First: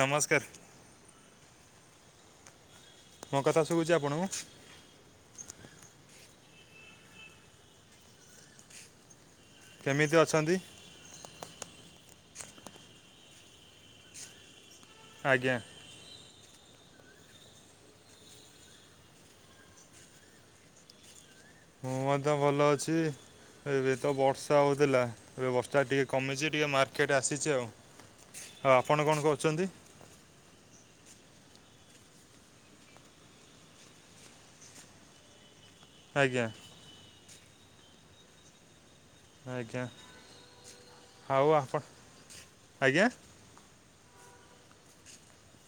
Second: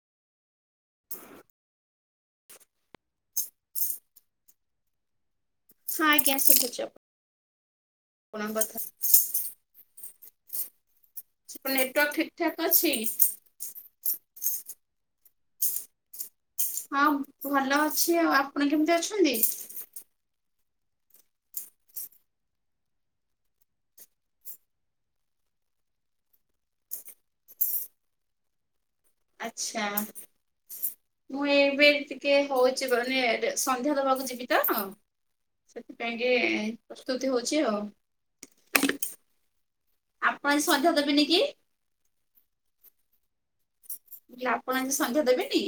ନମସ୍କାର। ମୋ କଥା ଶୁଭୁଛି ଆପଣଙ୍କୁ? ହଁ ଆଜ୍ଞା ଶୁଭୁଛି ଆପଣଙ୍କ କଥା। କେମିତି ଅଛନ୍ତି? ଆପଣ ନେଟୱାର୍କ ଠିକ ଠାକ ଅଛି। ଆଜ୍ଞା। ହଁ ଭଲ ଅଛି। ଆଉ ଆପଣ କେମିତି ଅଛନ୍ତି? ମୁଁ ମଧ୍ୟ ଭଲ ଅଛି? ଏବେ ତ ବର୍ଷା ହଉଥିଲା। ଏବେ ବର୍ଷା ଟିକେ କମିଛି ଟିକେ ମାର୍କେଟ ଆସିଛି ଆଉ। ହଁ ଆପଣ କଣ କରୁଛନ୍ତି? ଆଚ୍ଛା ମୁଁ ଏବେ ଟିକେ ହଉଛି ମାନେ ସନ୍ଧ୍ୟା ଦବାକୁ ଯିବି ତ। ସେଥିପାଇଁ କି ଆଜ୍ଞା ପ୍ରସ୍ତୁତି ହଉଛି ଆଉ। ଆଜ୍ଞା ଆପଣ ସଧ୍ୟା ଦେବେନି କି? ଆଉ ଆପଣ ଆଜ୍ଞା। ଯେ ଆପଣ ଆଜି ସନ୍ଧ୍ୟା ଦେବେନି?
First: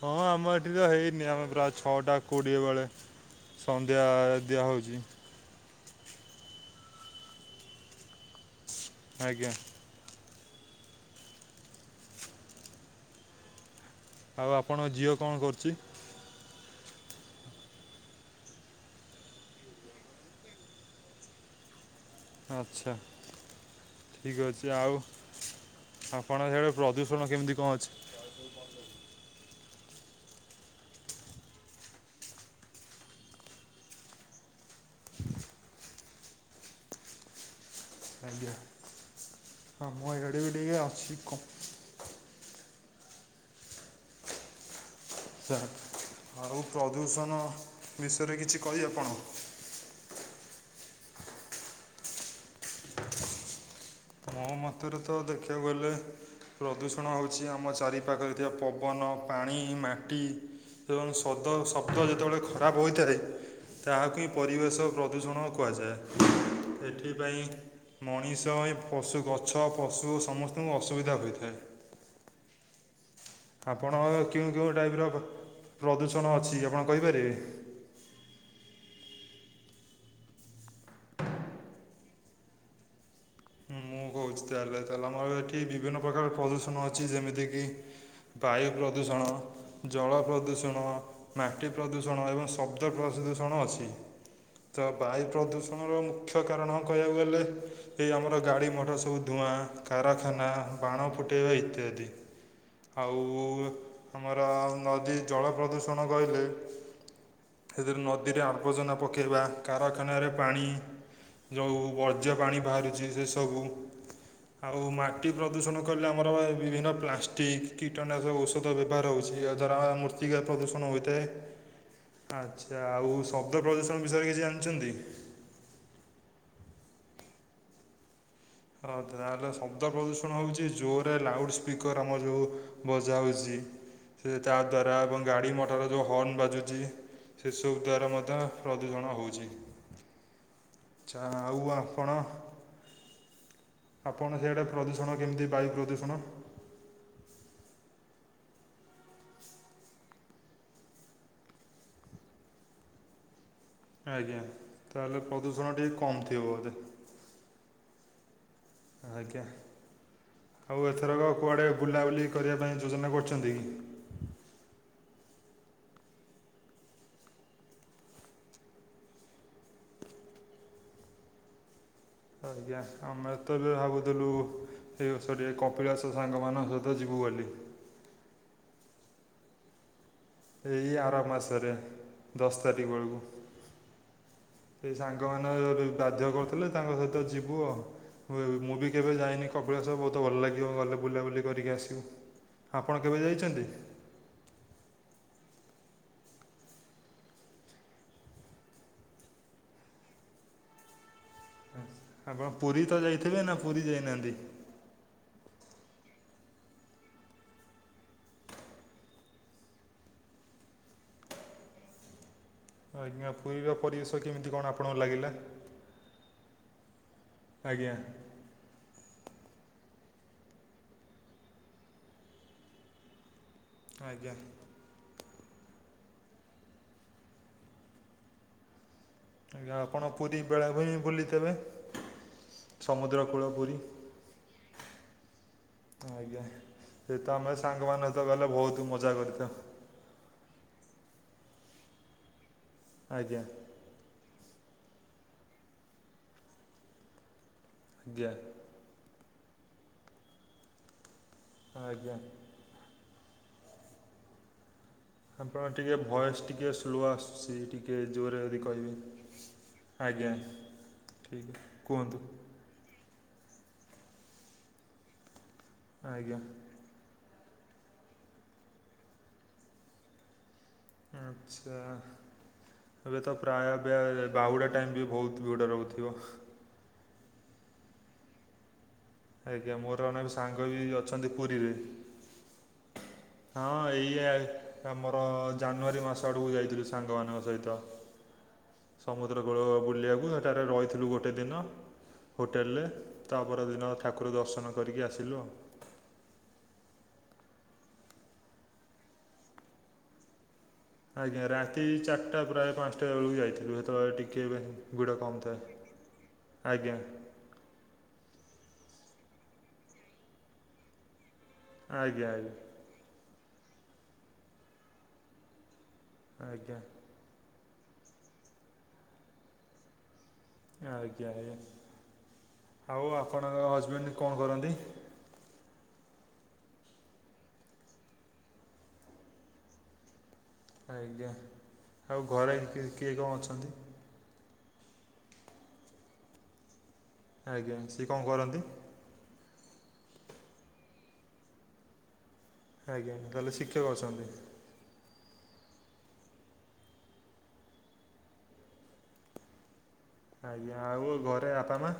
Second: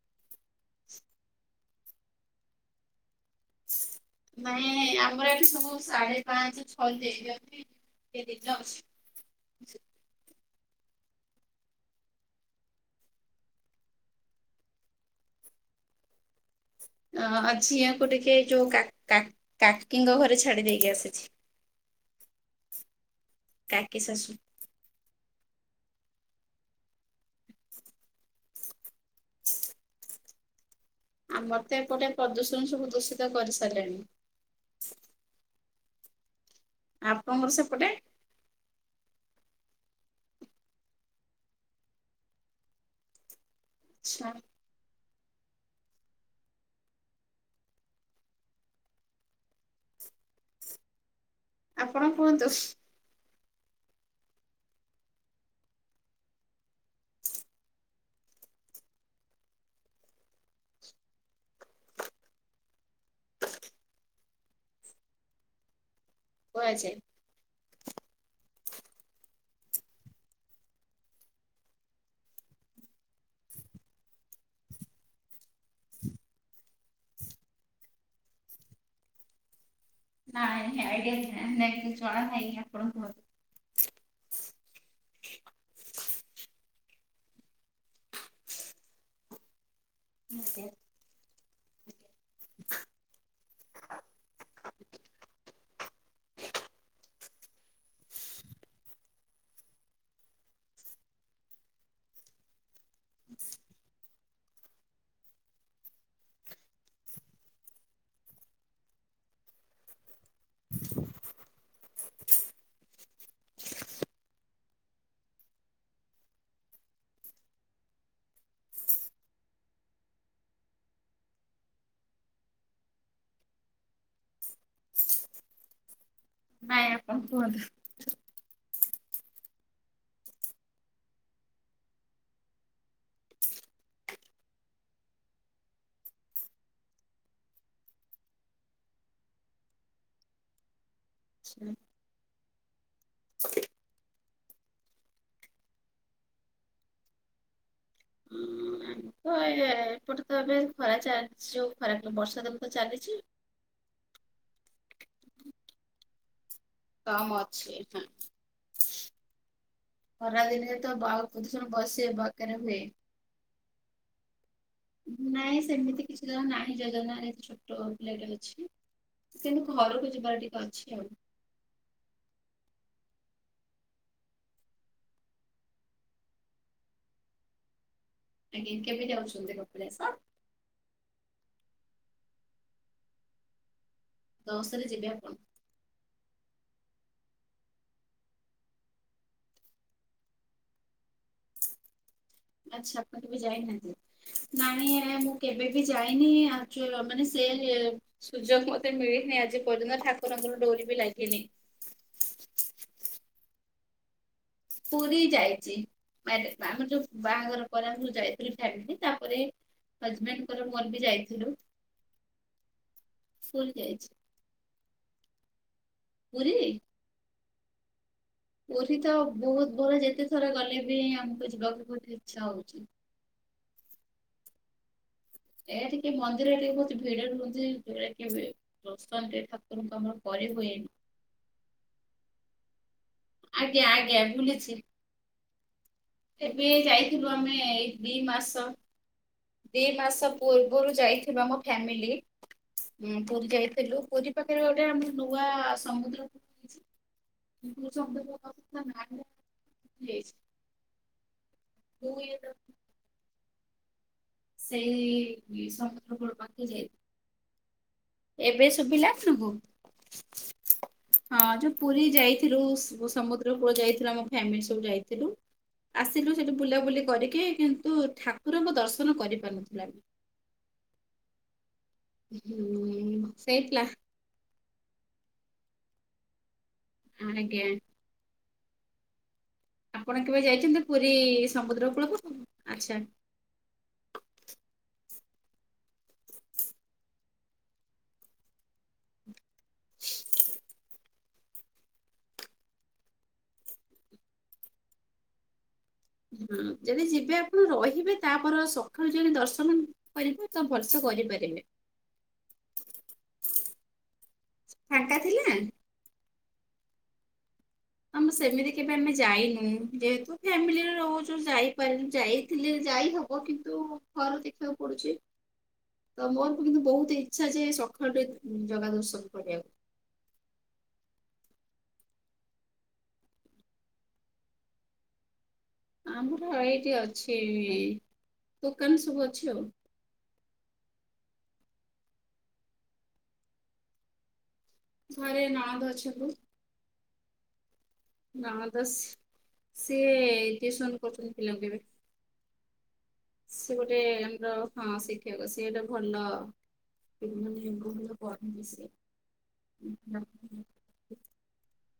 ହଁ ଆମ ଏଠି ତ ହେଇନି ଆମେ ପ୍ରାୟ ଛଅଟା କୋଡ଼ିଏ ବେଳେ। ସନ୍ଧ୍ୟା ନାଇଁ ଦିଆହେଉଛି ଆମର ଏଠି ସବୁ ସାଢ଼େ ପାଞ୍ଚ ଛଅ ଦେଇଦିଅନ୍ତି ଟିକେ ଦିନ ଅଛି। ଆଜ୍ଞା। ଆଉ ଆପଣଙ୍କ ଝିଅ କଣ କରୁଛି? ଅ-ଅ-ଅ ଝିଅକୁ ଟିକେ ଯୋଉ କା କା କାକିଙ୍କ ଘରେ ଛାଡ଼ି ଦେଇକି ଆସିଛି। ଆଚ୍ଛା କାକି ଶାଶୁ। ଠିକ ଅଛି ଆଉ ଆପଣ ସେପଟେ ପ୍ରଦୂଷଣ କେମିତି କଣ ଅଛି? ଆମର ତ ଏପଟେ ପ୍ରଦୂଷଣ ସବୁ ଦୂଷିତ କରିସାରିଲେଣି। ଆପଣଙ୍କର ସେପଟେ? ଆଜ୍ଞା ହଁ ମୁଁ ଏଆଡେ ବି ଟିକେ ଅଛି କ ଆଚ୍ଛା। [unintelligible] ଆଉ ପ୍ରଦୂଷଣ ବିଷୟରେ କିଛି କହି ଆପଣ? ଆପଣ କୁହନ୍ତୁ। [unintelligible] ଅନ୍ତରତଃ ଦେଖିବାକୁ ଗଲେ ପ୍ରଦୂଷଣ ହେଉଛି ଆମ ଚାରିପାଖରେ ଥିବା ପବନ, ପାଣି ମାଟି ତେଣୁ ସଦ ଶବ୍ଦ ଯେତେବେଳେ ଖରାପ ହୋଇଥାଏ ତାହାକୁ ହିଁ ପରିବେଶ ପ୍ରଦୂଷଣ କୁହାଯାଏ। କୁହାଯାଏ। ଏଥିପାଇଁ ମଣିଷ ପଶୁ ଗଛ ପଶୁ ସମସ୍ତଙ୍କୁ ଅସୁବିଧା ହୋଇଥାଏ। ଆପଣ କେଉଁ କେଉଁ ଟାଇପ୍ ର ପ୍ରଦୂଷଣ ଅଛି ଆପଣ କହିପାରିବେ? ନାଇ ଏ ଆଇଡିଆ ନାଇଁ [unintelligible] ଆପଣ କୁହନ୍ତୁ ମୁଁ କହୁଛି ତାହେଲେ, ତାହେଲେ ଆମର ଏଠି ବିଭିନ୍ନ ପ୍ରକାର ପ୍ରଦୂଷଣ ଅଛି ଯେମିତିକି ବାୟୁ ପ୍ରଦୂଷଣ, ଜଳ କୁହନ୍ତୁ। ପ୍ରଦୂଷଣ ମାଟି ପ୍ରଦୂଷଣ ଏବଂ ଶବ୍ଦ ପ୍ରଦଦୂଷଣ ଅଛି। ତ ବାୟୁ ପ୍ରଦୂଷଣର ମୁଖ୍ୟ କାରଣ କହିବାକୁ ଗଲେ ଏଇ ଆମର ଗାଡି ମଟର ସୁ ଧୂଆଁ କାରଖାନା ବାଣ ଫୁଟାଇବା ଇତ୍ୟାଦି। ଆଉ ଆମର ନଦୀ ଜଳ ପ୍ରଦୂଷଣ କହିଲେ ସେଥିରେ ନଦୀରେ ଆବବଜନା ପକାଇବା କାରଖାନାରେ ପାଣି ଯୋଉଁ ବର୍ଜ୍ୟ ପାଣି ବାହାରୁଛି ସେ ସବୁ ଆଉ ମାଟି ପ୍ରଦୂଷଣ କଲେ ଆମର ବିଭିନ୍ନ ପ୍ଲାଷ୍ଟିକ କୀଟନାଶକ ଔଷଧ ବ୍ୟବହାର ହେଉଛି ଆଉ ଧର ମୂର୍ତ୍ତିକା ପ୍ରଦୂଷଣ ହୋଇଥାଏ ଆଚ୍ଛା ଆଉ ଶବ୍ଦ ପ୍ରଦୂଶନ ବିଷୟରେ କିଛି ଜାଣିଛନ୍ତି? ନାଇଁ ଆପଣ କୁହନ୍ତୁ। ହଉ ତାହେଲେ ଶବ୍ଦ ପ୍ରଦୂଷଣ ହଉଛି ଜୋରରେ ଲାଉଡ ସ୍ପିକର ଆମର ଯୋଉ ବଜ ହଉଛି ସେ ତା ଦ୍ଵାରା ଏବଂ ଗାଡି ମଟର ଯୋଉ ହର୍ଣ ବାଜୁଛି ସେିସୁ ଦ୍ଵାରା ମଧ୍ୟ ପ୍ରଦୂଷଣ ହଉଛି। ଆଛା ଆଉ ଆପଣ [inaudible] ଆପଣ ସେଆଡ଼େ ପ୍ରଦୂଷଣ କେମିତି ବାୟୁ ପ୍ରଦୂଷଣ? ହ ଏା ଏପଟେ ତ ଏବେ ଖରା ଚାଲିଛି ଯୋଉ ଖରା ବର୍ଷା ଦେବ ତ ଚାଲିଛି। ଆଜ୍ଞା। ତାହେଲେ ପ୍ରଦୂଷଣ ଟିକେ କମ ଥିବ ବୋଧେ? କମ ଅଛି ହଁ ଆଜ୍ଞା। ଖରା ଦିନରେ ଆଉ ତ ବାୟୁ ଏଥରକ ପ୍ରଦୂଷଣ କୁଆଡେ ବସ ବୁଲାବୁଲି ବକାରେ କରିବା ହୁଏ। ପାଇଁ ଯୋଜନା କରୁଛନ୍ତି କି? ନାଇଁ ସେମିତି କିଛି ଜଣ ନାହିଁ ଯଜନାାରେ ଛୋଟ ପିଲା ଅଛି। ସେମତି ଘରକୁ ଯିବାର ଟିକେ ଅଛି ଆଉ। ଆଜ୍ଞା ଆମେ ତ ଭାବୁଥିଲୁ ଏ ସରି କପିଳାସ ସାଙ୍ଗ ମାନଙ୍କ ସହିତ ଯିବୁ। କୁଆଲି। ଆଜ୍ଞା କେବେ ଯାଉଛନ୍ତି କପିଳାସ? ଏଇ ଆର ମାସରେ ଦଶ ତାରିଖ ବେଳକୁ। ଦଶରେ ସେ ଯିବେ ସାଙ୍ଗ ଆପଣ ମାନ ବାଧ୍ୟ କରିୁଥିଲେ ତାଙ୍କ ସହିତ ଯିବୁ ଆଉ ମୁଁ ବି କେବେ ଯାଇନି କପିଳାସ ବହୁତ ଭଲ ଲାଗିବ ଗଲେ। ବୁଲାବୁଲି କରିକି ଆସିବୁ। ଆଚ୍ଛା ଆପଣ କେବେ ଯାଇନାହାନ୍ତି ନଣୀ କେବେ ବି ଯାଇନି ମାନେ ସେ ସୁଯୋଗ ମତେ ମିଳିନି ଆଜି ପରିନ୍ଦ୍ର ଠାକୁର ତା ଡରି ବି ଲାଗିନି। ଆପଣ ପୁରୀ ତ ଯାଇଥିବେ ନା ପୁରୀ ଯାଇନାହାନ୍ତି? ପୁରୀ ଯାଇଛି। ଆମର ଯୋଉ ବାହାଘର ପରେ ମୁ ଯାଇଥିଲି ଫ୍ୟାମିଲି ତାପରେ ହଜବେଣ୍ଡଙ୍କର ମୋର ବି ଯାଇଥିଲୁ। ଆଜ୍ଞା ପୁରୀ ପୁରୀର ଯାଇଛି ପରିବେଶ କେମିତି କଣ ଆପଣଙ୍କୁ ଲାଗିଲା? ପୁରୀ ଆଜ୍ଞା। ପୁରୀ ତ ବହୁତ ଭଲ ଯେତେ ଥର ଗଲେ ବି ଆମକୁ ଯିବାକୁ ବହୁତ ଇଛା ହଉଛି। ଆଜ୍ଞା। ଏ ଟିକେ ମନ୍ଦିରରେ ଟିକେ ବହୁ ଭିଡ ରୁହନ୍ତି ସେରା କେବେ ଦର୍ଶନ ଆଜ୍ଞା ଠାକୁରଙ୍କୁ ଆପଣ ଆମର ପୁରୀ କରିହୁଏନି। ବେଳାଭୂମି ବୁଲିଥିବେ? ସମୁଦ୍ର କୂଳ ପୁରୀ ଆଜ୍ଞା ଆଜ୍ଞା ଭୁଲିଛି। ଆଜ୍ଞା ଏବେ ସେ ଯାଇଥିଲୁ ତ ଆମେ ଏଇ ଦି ସାଙ୍ଗମାନଙ୍କ ସହିତ ଗଲେ ମାସ ବହୁତ ମଜା କରିଥାଉ ଦି ମାସ ପୂର୍ବରୁ ଯାଇଥିବା ମୋ ଫ୍ୟାମିଲି ଆଜ୍ଞା ପୁରୀ ଯାଇଥିଲୁ ପୁରୀ ପାଖରେ ଗୋଟେ ଆମ ନୂଆ ସମୁଦ୍ର ଆଜ୍ଞା [unintelligible] ମୁଁ ଆଜ୍ଞା ଇଏତ ସେହି ଆପଣ ଟିକେ ଭଏସ୍ ଟିକିଏ ସ୍ଲୋ ଆସୁଛି ଟିକେ ଜୋରରେ ଆହୁରି ଏବେ ଶୁଭିଲା କହିବେ। ଆପଣଙ୍କୁ? ଆଜ୍ଞା। ଠିକ୍ ହଁ ଯୋଉ ପୁରୀ କୁହନ୍ତୁ ଯାଇଥିଲୁ ସମୁଦ୍ର କୂଳ ଯାଇଥିଲୁ ଆମ ଫ୍ୟାମିଲି ସବୁ ଯାଇଥିଲୁ ଆସିଲୁ ଆଜ୍ଞା ସେଠି ବୁଲାବୁଲି କରିକି କିନ୍ତୁ ଠାକୁରଙ୍କ ଦର୍ଶନ କରିପାରୁନଥୁଲା ବି। ଆଚ୍ଛା ଏବେ ହୁଁ ତ ସେଇ ପ୍ରାୟ ପ୍ଲା ଏବେ ବାହୁଡ଼ା ଟାଇମ୍ ବି ବହୁତ ଭିଡ଼ ରହୁଥିବ। ଆଜ୍ଞା। ଆଜ୍ଞା ମୋର ଆପଣ ଅନା କେବେ ସାଙ୍ଗ ଯାଇଛନ୍ତି ବି ପୁରୀ ଅଛନ୍ତି ପୁରୀରେ ସମୁଦ୍ର କୂଳକୁ? ଆଚ୍ଛା ହଁ ଏଇୟା ଆମର ଜାନୁଆରୀ ମାସ ଆଡକୁ ଯାଇଥିଲୁ ସାଙ୍ଗ ମାନଙ୍କ ସହିତ। ସମୁଦ୍ର କୂଳ ବୁଲିବାକୁ ସେଠାରେ ରହିଥିଲୁ ଗୋ ଗୋଟେ ଦିନ ହୋଟେଲରେ ତା ପରଦିନ ଠାକୁର ଦର୍ଶନ କରିକି ଆସିଲୁ ଆଉ ହୁଁ ଯଦି ଯିବେ ଆପଣ ରହିବେ ତାପର ସକାଳୁ ଯଦି ଦର୍ଶନ କରିବେ ତ ଭଲସେ ଆଜ୍ଞା କରିପାରିବେ ରାତି ଚାରିଟା ପୁରା ପାଞ୍ଚଟା ବେଳକୁ ଯାଇଥିଲୁ ସେତେବେଳେ ଟିକେ ଫାଙ୍କା ଭିଡ କମ ଥିଲା? ଥାଏ। ଆଜ୍ଞା। ଆମ ସେମିତି କେବେ ଆମେ ଯାଇନୁ ଯେହେତୁ ଫ୍ୟାମିଲିରେ ରହୁଛୁ। ଯାଇପାରିଲି ଆଜ୍ଞା ଆଜ୍ଞା ଯାଇଥିଲି ଯାଇ ହବ କିନ୍ତୁ ଘର ଦେଖିବାକୁ ପଡୁଛି। ତ ମୋର ଆଜ୍ଞା କିନ୍ତୁ ବହୁତ ଇଚ୍ଛା ଯେ ସଖାଳୁ ଟିକେ ଜଗା ଦର୍ଶନ କରିବାକୁ। ଆଜ୍ଞା ଆଜ୍ଞା ଆଉ ଆପଣଙ୍କ ହଜବେଣ୍ଡ କଣ କରନ୍ତି? ଆମର ଏଇଠି ଅଛି ଦୋକାନ ସବୁ ଅଛି ଆଉ। ଆଜ୍ଞା ଆଉ ଘରେ କିଏ କଣ ଅଛନ୍ତି? ଘରେ ନଣନ୍ଦ ଅଛନ୍ତି। ଆଜ୍ଞା। ସିଏ କ'ଣ କରନ୍ତି ନଣନ୍ଦ ସ ସିଏ ଟିଉସନ କରୁଛନ୍ତି ପିଲାଙ୍କୁ ଏବେ। ଆଜ୍ଞା ତାହେଲେ ସେ ଶିକ୍ଷକ ଗୋଟେ ଅଛନ୍ତି ଆମର ହଁ ସେଇଠି ସେଟା ଭଲ [unintelligible] ଭଲ କରନ୍ତି ସେ। ଆଜ୍ଞା ଆଉ ଘରେ ବାପା ମା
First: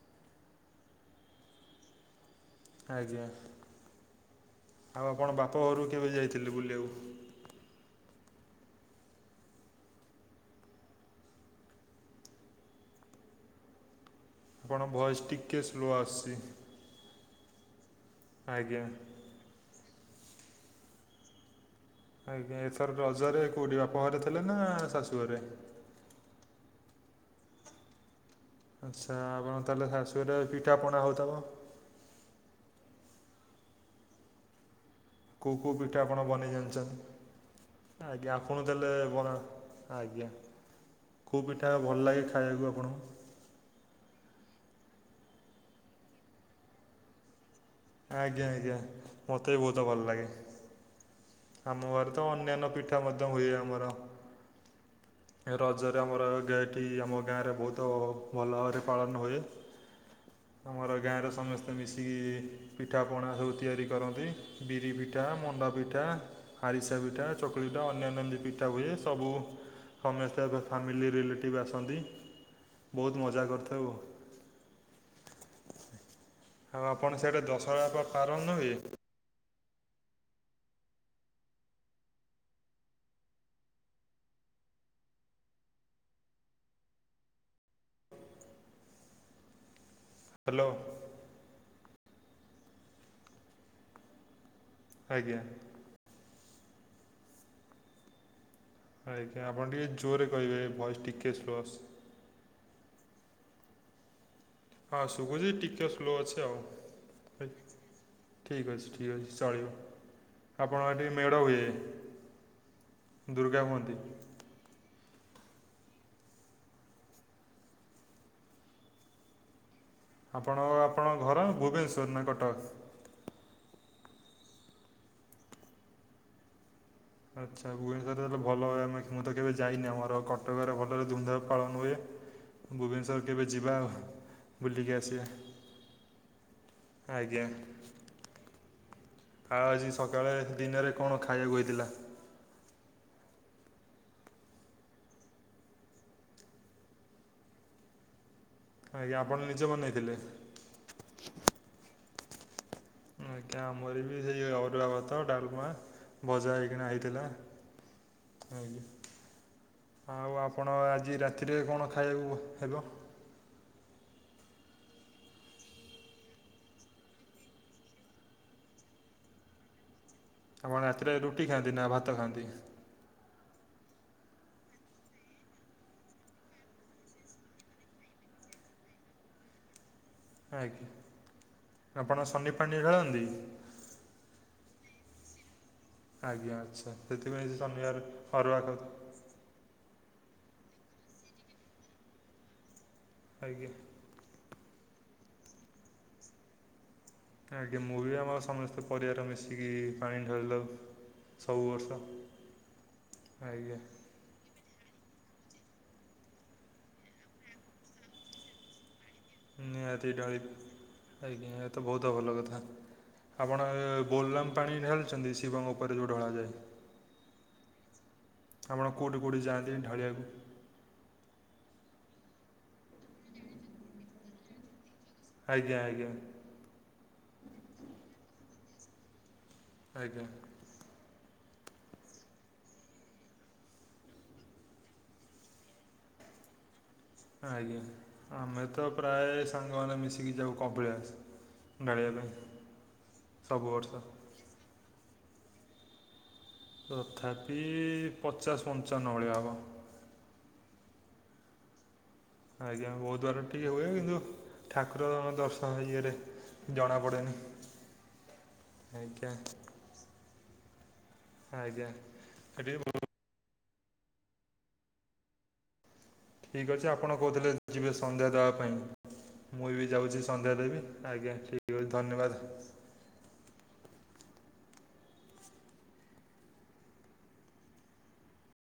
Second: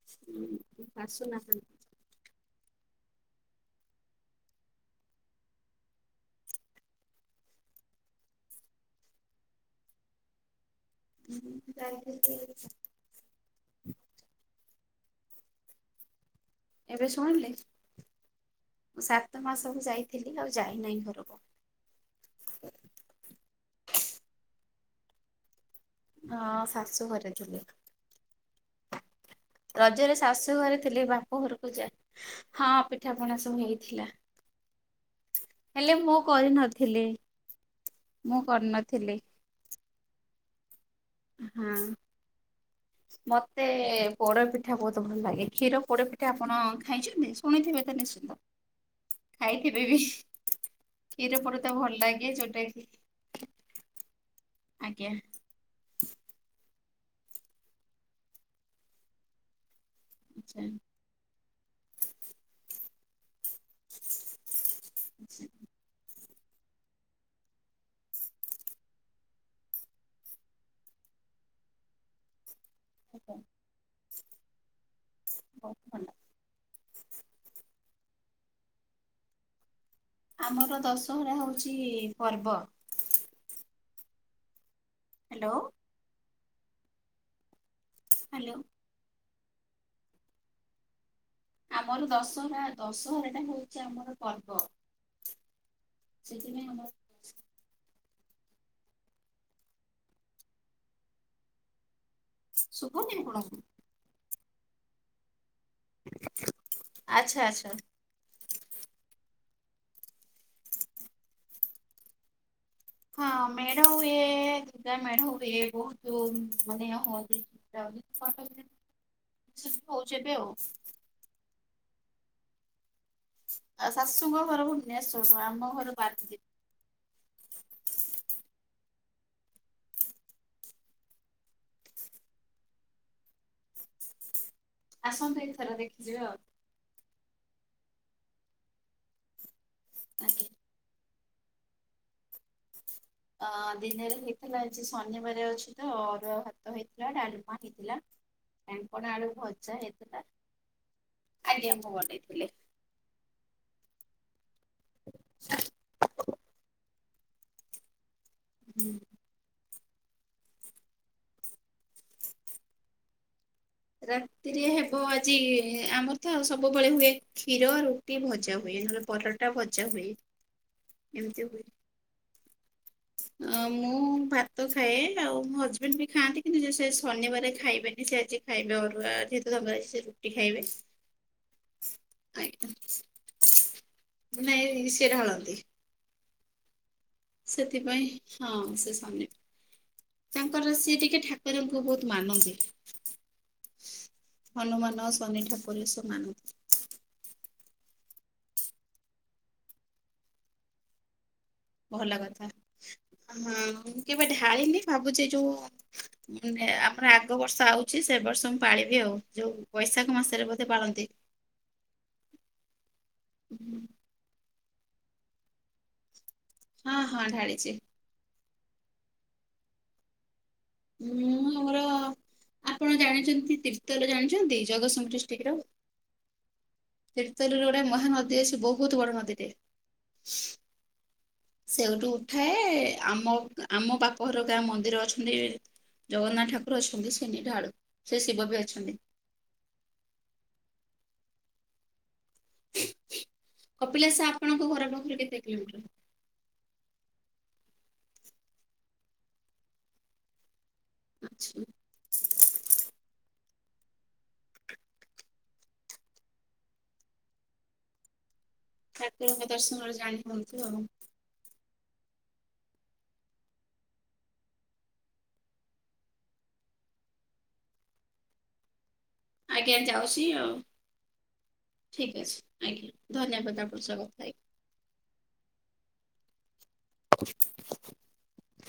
ହଁ ଆସୁନାହାନ୍ତି। ଆଜ୍ଞା। ଆଉ ଆପଣ ବାପ ଘରୁ କେବେ ଯାଇଥିଲେ ବୁଲିବାକୁ? ହଁ ଯାଇଥିଲି ଆପଣ ଭଏସ୍ ଟିକେ ସ୍ଲୋ ଆସୁଛି। ଏବେ ଶୁଣିଲେ, ଆଜ୍ଞା ମୁଁ ସାତ ମାସ ହେଲା ଯାଇଥିଲି ଆଉ ଯାଇନାହିଁ ଘରକୁ। ଆଜ୍ଞା ଏଥର ରଜରେ କୋଉଠି ବାପା ଘରେ ଥିଲେ ନା ଶାଶୁ ଘରେ? ହଁ ଶାଶୁ ଘରେ ଥିଲି। ଆଚ୍ଛା ଆପଣ ତାହେଲେ ରଜରେ ଶାଶୁ ଘରେ ପିଠାପଣା ଥିଲି ହେଉଥିବ ବାପ ଘରକୁ ଯାଇ ହଁ ପିଠାପଣା ସବୁ ହେଇଥିଲା। କୋଉ କୋଉ ହେଲେ ପିଠା ମୁଁ ଆପଣ ବନେଇ କରିନଥିଲି ଜାଣିଛନ୍ତି? ଆଜ୍ଞା ମୁଁ ଆପଣ ତାହେଲେ କରିନଥିଲି। ବଡ ଆଜ୍ଞା। କେଉଁ ପିଠା ହଁ ଭଲ ଲାଗେ ଖାଇବାକୁ ଆପଣଙ୍କୁ ମତେ ପୋଡ ପିଠା ବହୁତ ଭଲ ଲାଗେ, କ୍ଷୀର ପୋଡ଼ ପିଠା ଆପଣ ଖାଇଛନ୍ତି? ଶୁଣିଥିବେ ତ ନିଶ୍ଚିନ୍ତ ଆଜ୍ଞା ଆଜ୍ଞା ମତେ ବି ବହୁତ ଭଲ ଲାଗେ। କ୍ଷୀର ପୋଡ ତ ଆମ ଭଲ ଘରେ ତ ଲାଗେ ଯୋଉଟା ଅନ୍ୟାନ୍ୟ କି ପିଠା ମଧ୍ୟ ହୁଏ। ଆମର ଆଜ୍ଞା ଏ ରଜରେ ଆମର ଗେ ସେଠି ଆମ ଗାଁରେ ବହୁତ ଭଲରେ ପାଳନ ହୁଏ। ଆଚ୍ଛା। ଆମର ଗାଁରେ ସମସ୍ତେ ମିଶିକି ପିଠାପଣା ତିଆରି କରନ୍ତି। ବିରି ପିଠା, ମଣ୍ଡା ପିଠା ଆରିସା ପିଠା, ଚକୁଳି ପିଠା, ଅନ୍ୟାନ୍ୟ ଏମିତି ପିଠା ହୁଏ। ସବୁ ସମସ୍ତେ ଫ୍ୟାମିଲି ରିଲେଟିଭ୍ ଆସନ୍ତି ବହୁତ ମଜା କରିଥାଉ। ବହୁତ ଭଲ। ଆଉ ଆପଣ ସିଆଡେ ଦଶହରା ଆପଣ ପାଳନ ହୁଏ? ଆମର ଦଶହରା ହଉଚି ପର୍ବ। ହାଲୋ। ହାଲୋ। ହାଲୋ। ଆମର ଦଶହରା ଦଶହରା ଟା ହଉଚି ଆମର ପର୍ବ। ଆଜ୍ଞା। ସେଥିିପାଇଁ ଆମର ଆଜ୍ଞା ଆପଣ ଟିକେ ଜୋରରେ କହିବେ ଭଏସ ଟିକେ ସ୍ଲୋ ଆସୁଚି। ସୁଭୁନି ଆପଣଙ୍କୁ? ହଁ ଶୁଭଜି ଟିକେ ସ୍ଲୋ ଅଛି ଆଉ। ଆଚ୍ଛା ଆଚ୍ଛା। ଠିକ ଅଛି, ଠିକ୍ ଅଛି। ଚଳିବ, ଆପଣଙ୍କ ଏଠି ମେଢ ହୁଏ? ହଁ ଦୁର୍ଗା ମେଢ ହୁଅନ୍ତି ହୁଏ। ମେଢ଼ ହୁଏ, ବହୁତ ମାନେ ହ [unintelligible] ଆପଣ ଆପଣଙ୍କ ଘର ଭୁବନେଶ୍ୱର ନା କଟକ? ଆଉ ଶାଶୁଙ୍କ ଘର ଭୁବନେଶ୍ଵର ଆମ ଘର ପାରାଦୀପ୍। ଆଚ୍ଛା ଭୁବନେଶ୍ୱରରେ ତାଲେ ଭଲ ଏ ଆମେ ମୁଁ ତ କେବେ ଯାଇନି ଆମର କଟକରେ ଭଲରେ ଧୁମଧାମ ପାଳନ ହୁଏ। ଭୁବନେଶ୍ୱର କେବେ ଯିବା ଆଉ। ବୁଲିକି ଆସିବା ଆସନ୍ତୁ ଏଇଥର ଦେଖିଯିବେ ଆଉ। ଆଜ୍ଞା। ଆଉ ଆଜି ସକାଳେ ଆଜ୍ଞା। ଦିନରେ କଣ ଖାଇବାକୁ ହୋଇଥିଲା? ଆ ଦିନେରେ ହେଇଥିଲା ଆଜି ଶନିବାର ଅଛି ତ ଅରୁଆ ଭାତ ହେଇଥିଲା, ଡାଲମା ହେଇଥିଲା। କାଙ୍କଡ ଆଜ୍ଞା ଆଳୁ ଆପଣ ନିଜେ ଭଜା ବନେଇଥିଲେ ହେଇଥିଲା, ଆଜ୍ଞା ମୁଁ ବନେଇ ଥିଲି। ଆଜ୍ଞା ଆମର ବି ସେଇ ଅରୁଆ ଭାତ ଡ଼ାଲମା ଭଜା ହେଇକିନା ହେଇଥିଲା। ଆଜ୍ଞା ହୁଁ। ଆଉ ଆପଣ ଆଜି ରାତିରେ କଣ ଖାଇବାକୁ ହେବ? ରାତିରେ ହେବ ଆଜି ଆମର ତ ସବୁବେଳେ ହୁଏ କ୍ଷୀର ରୁଟି ଭଜା ହୁଏ। ପରଟା ଭଜା ହୁଏ‌। ଆପଣ ରାତିରେ ରୁଟି ଖାଆନ୍ତି ନା ଭାତ ଖାଆନ୍ତି? ଆ ମୁ ମୁଁ ଭାତ ଖାଏ ଆଉ ମୋ ହଜବେଣ୍ଡ ବି ଖାଆନ୍ତି କିନ୍ତୁ ଯେ ସେ ଶନିବାର ଖାଇବେନି ସେ ଆଜି ଖାଇବା ଅରୁଆ ହେଇଥିଲା [unintelligible] ସରୁ ଖାଇବେ ଆଜ୍ଞା ଆପଣ ଶନି ଆଜ୍ଞା। ପାଣି ଢାଳନ୍ତି ନାଇ କିଏ ଧଳନ୍ତି? ଆଜ୍ଞା ଆଚ୍ଛା। ସେଥିପାଇଁ ଶନିବାର ସେଥିପାଇଁ ହଁ ଅରୁଆ ଖାଉ ସେ ସନି ତାଙ୍କର ସିଏ ଟିକେ ଠାକୁରଙ୍କୁ ବହୁତ ମାନନ୍ତି। ଆଜ୍ଞା। ନ ଶନି ଠାକୁର ଏସବୁ ମାନନ୍ତି। ଆଜ୍ଞା ମୁଁ ବି ଆମ ସମସ୍ତେ ପରିବାର ମିଶିକି ପାଣି ଢାଳିଦଉ। ଭଲ କଥା ହଁ ଆଜ୍ଞା ମୁ କେବେ ଢାଳିନି। ଭାବୁଚି ଏ ଯୋଉ ଆମର ଆଗ ବର୍ଷ ଆଉଚି ସେ ବର୍ଷ ମୁଁ ପାଳିବି ଆଉ। ଯୋଉ ବୈଶାଖ ନିହାତି ମାସରେ ବୋଧେ ପାଳନ୍ତି। ଢାଳିବେ ଆଜ୍ଞା ଏ ତ ବହୁତ ଭଲ କଥା। ଆପଣ ବୋଲଲାମ ପାଣି ଢାଳିଚନ୍ତି ଶିବଙ୍କ ଉପରେ ଯୋଉ ଢଳା ଯାଏ। ହଁ ହଁ ଢାଳିଚି। ଆପଣ କୋଉଠି କୋଉଠି ଯାଆନ୍ତି ଢାଳିଆକୁ? ହୁଁ ମୋର ଆପଣ ଜାଣିଚନ୍ତି ତୀର୍ଥଲ ଜାଣିଚନ୍ତି ଜଗତସିଂହ ଆଜ୍ଞା ଆଜ୍ଞା। ତୀର୍ତେଲରୁ ଗୋଟେ ମହାନଦୀ ଅଛି, ବହୁତ ବଡ ନଦୀଟେ। ଆଜ୍ଞା। ସେଇଠୁ ଉଠାଏ ଆମ ଆମ ବାପ ଘର ଗାଁ ମନ୍ଦିର ଅଛନ୍ତି ଜଗନ୍ନାଥ ଠାକୁର ଅଛ ଆଜ୍ଞା ଆମେ ତ ପ୍ରାୟ ସାଙ୍ଗମାନେ ମିଶିକି ଯାଉୁ କପିଲାସ। ଢ଼ାଳିବା ପାଇଁ। ସବୁ ବର୍ଷ କପିଳାସା ଆପଣଙ୍କ ଘର ପାଖରେ କେତେ କିଲୋମିଟର? ତଥାପି ପଚାଶ ପଞ୍ଚାବନ ଭଳିଆ ହେବ। ଆଚ୍ଛା। ଆଜ୍ଞା ବୋହୁତ ବାଟ ଟିକେ ହୁଏ କିନ୍ତୁ ଠାକୁରଙ୍କ ଦର୍ଶନ ଇଏରେ ଜଣା ପଡ଼େନି। ଠାକୁରଙ୍କ ଦର୍ଶନରେ ଜାଣି ହଉନଥିବ ଆଉ। ଆଜ୍ଞା [unintelligible] ଠିକ ଅଛି ଆପଣ କହୁଥିଲେ ଯିବେ ସନ୍ଧ୍ୟା ଦେବା ପାଇଁ। ମୁଁ ଆଜ୍ଞା ବି ଯାଉଛି ସନ୍ଧ୍ୟା ଦେବ ଆଜ୍ଞା ଠିକ୍ ଅଛି। ଠିକ ଅଛି ଧନ୍ୟବାଦ ଆଜ୍ଞା ଧନ୍ୟବାଦ ଆପଣ ସ କଥା ହେଇ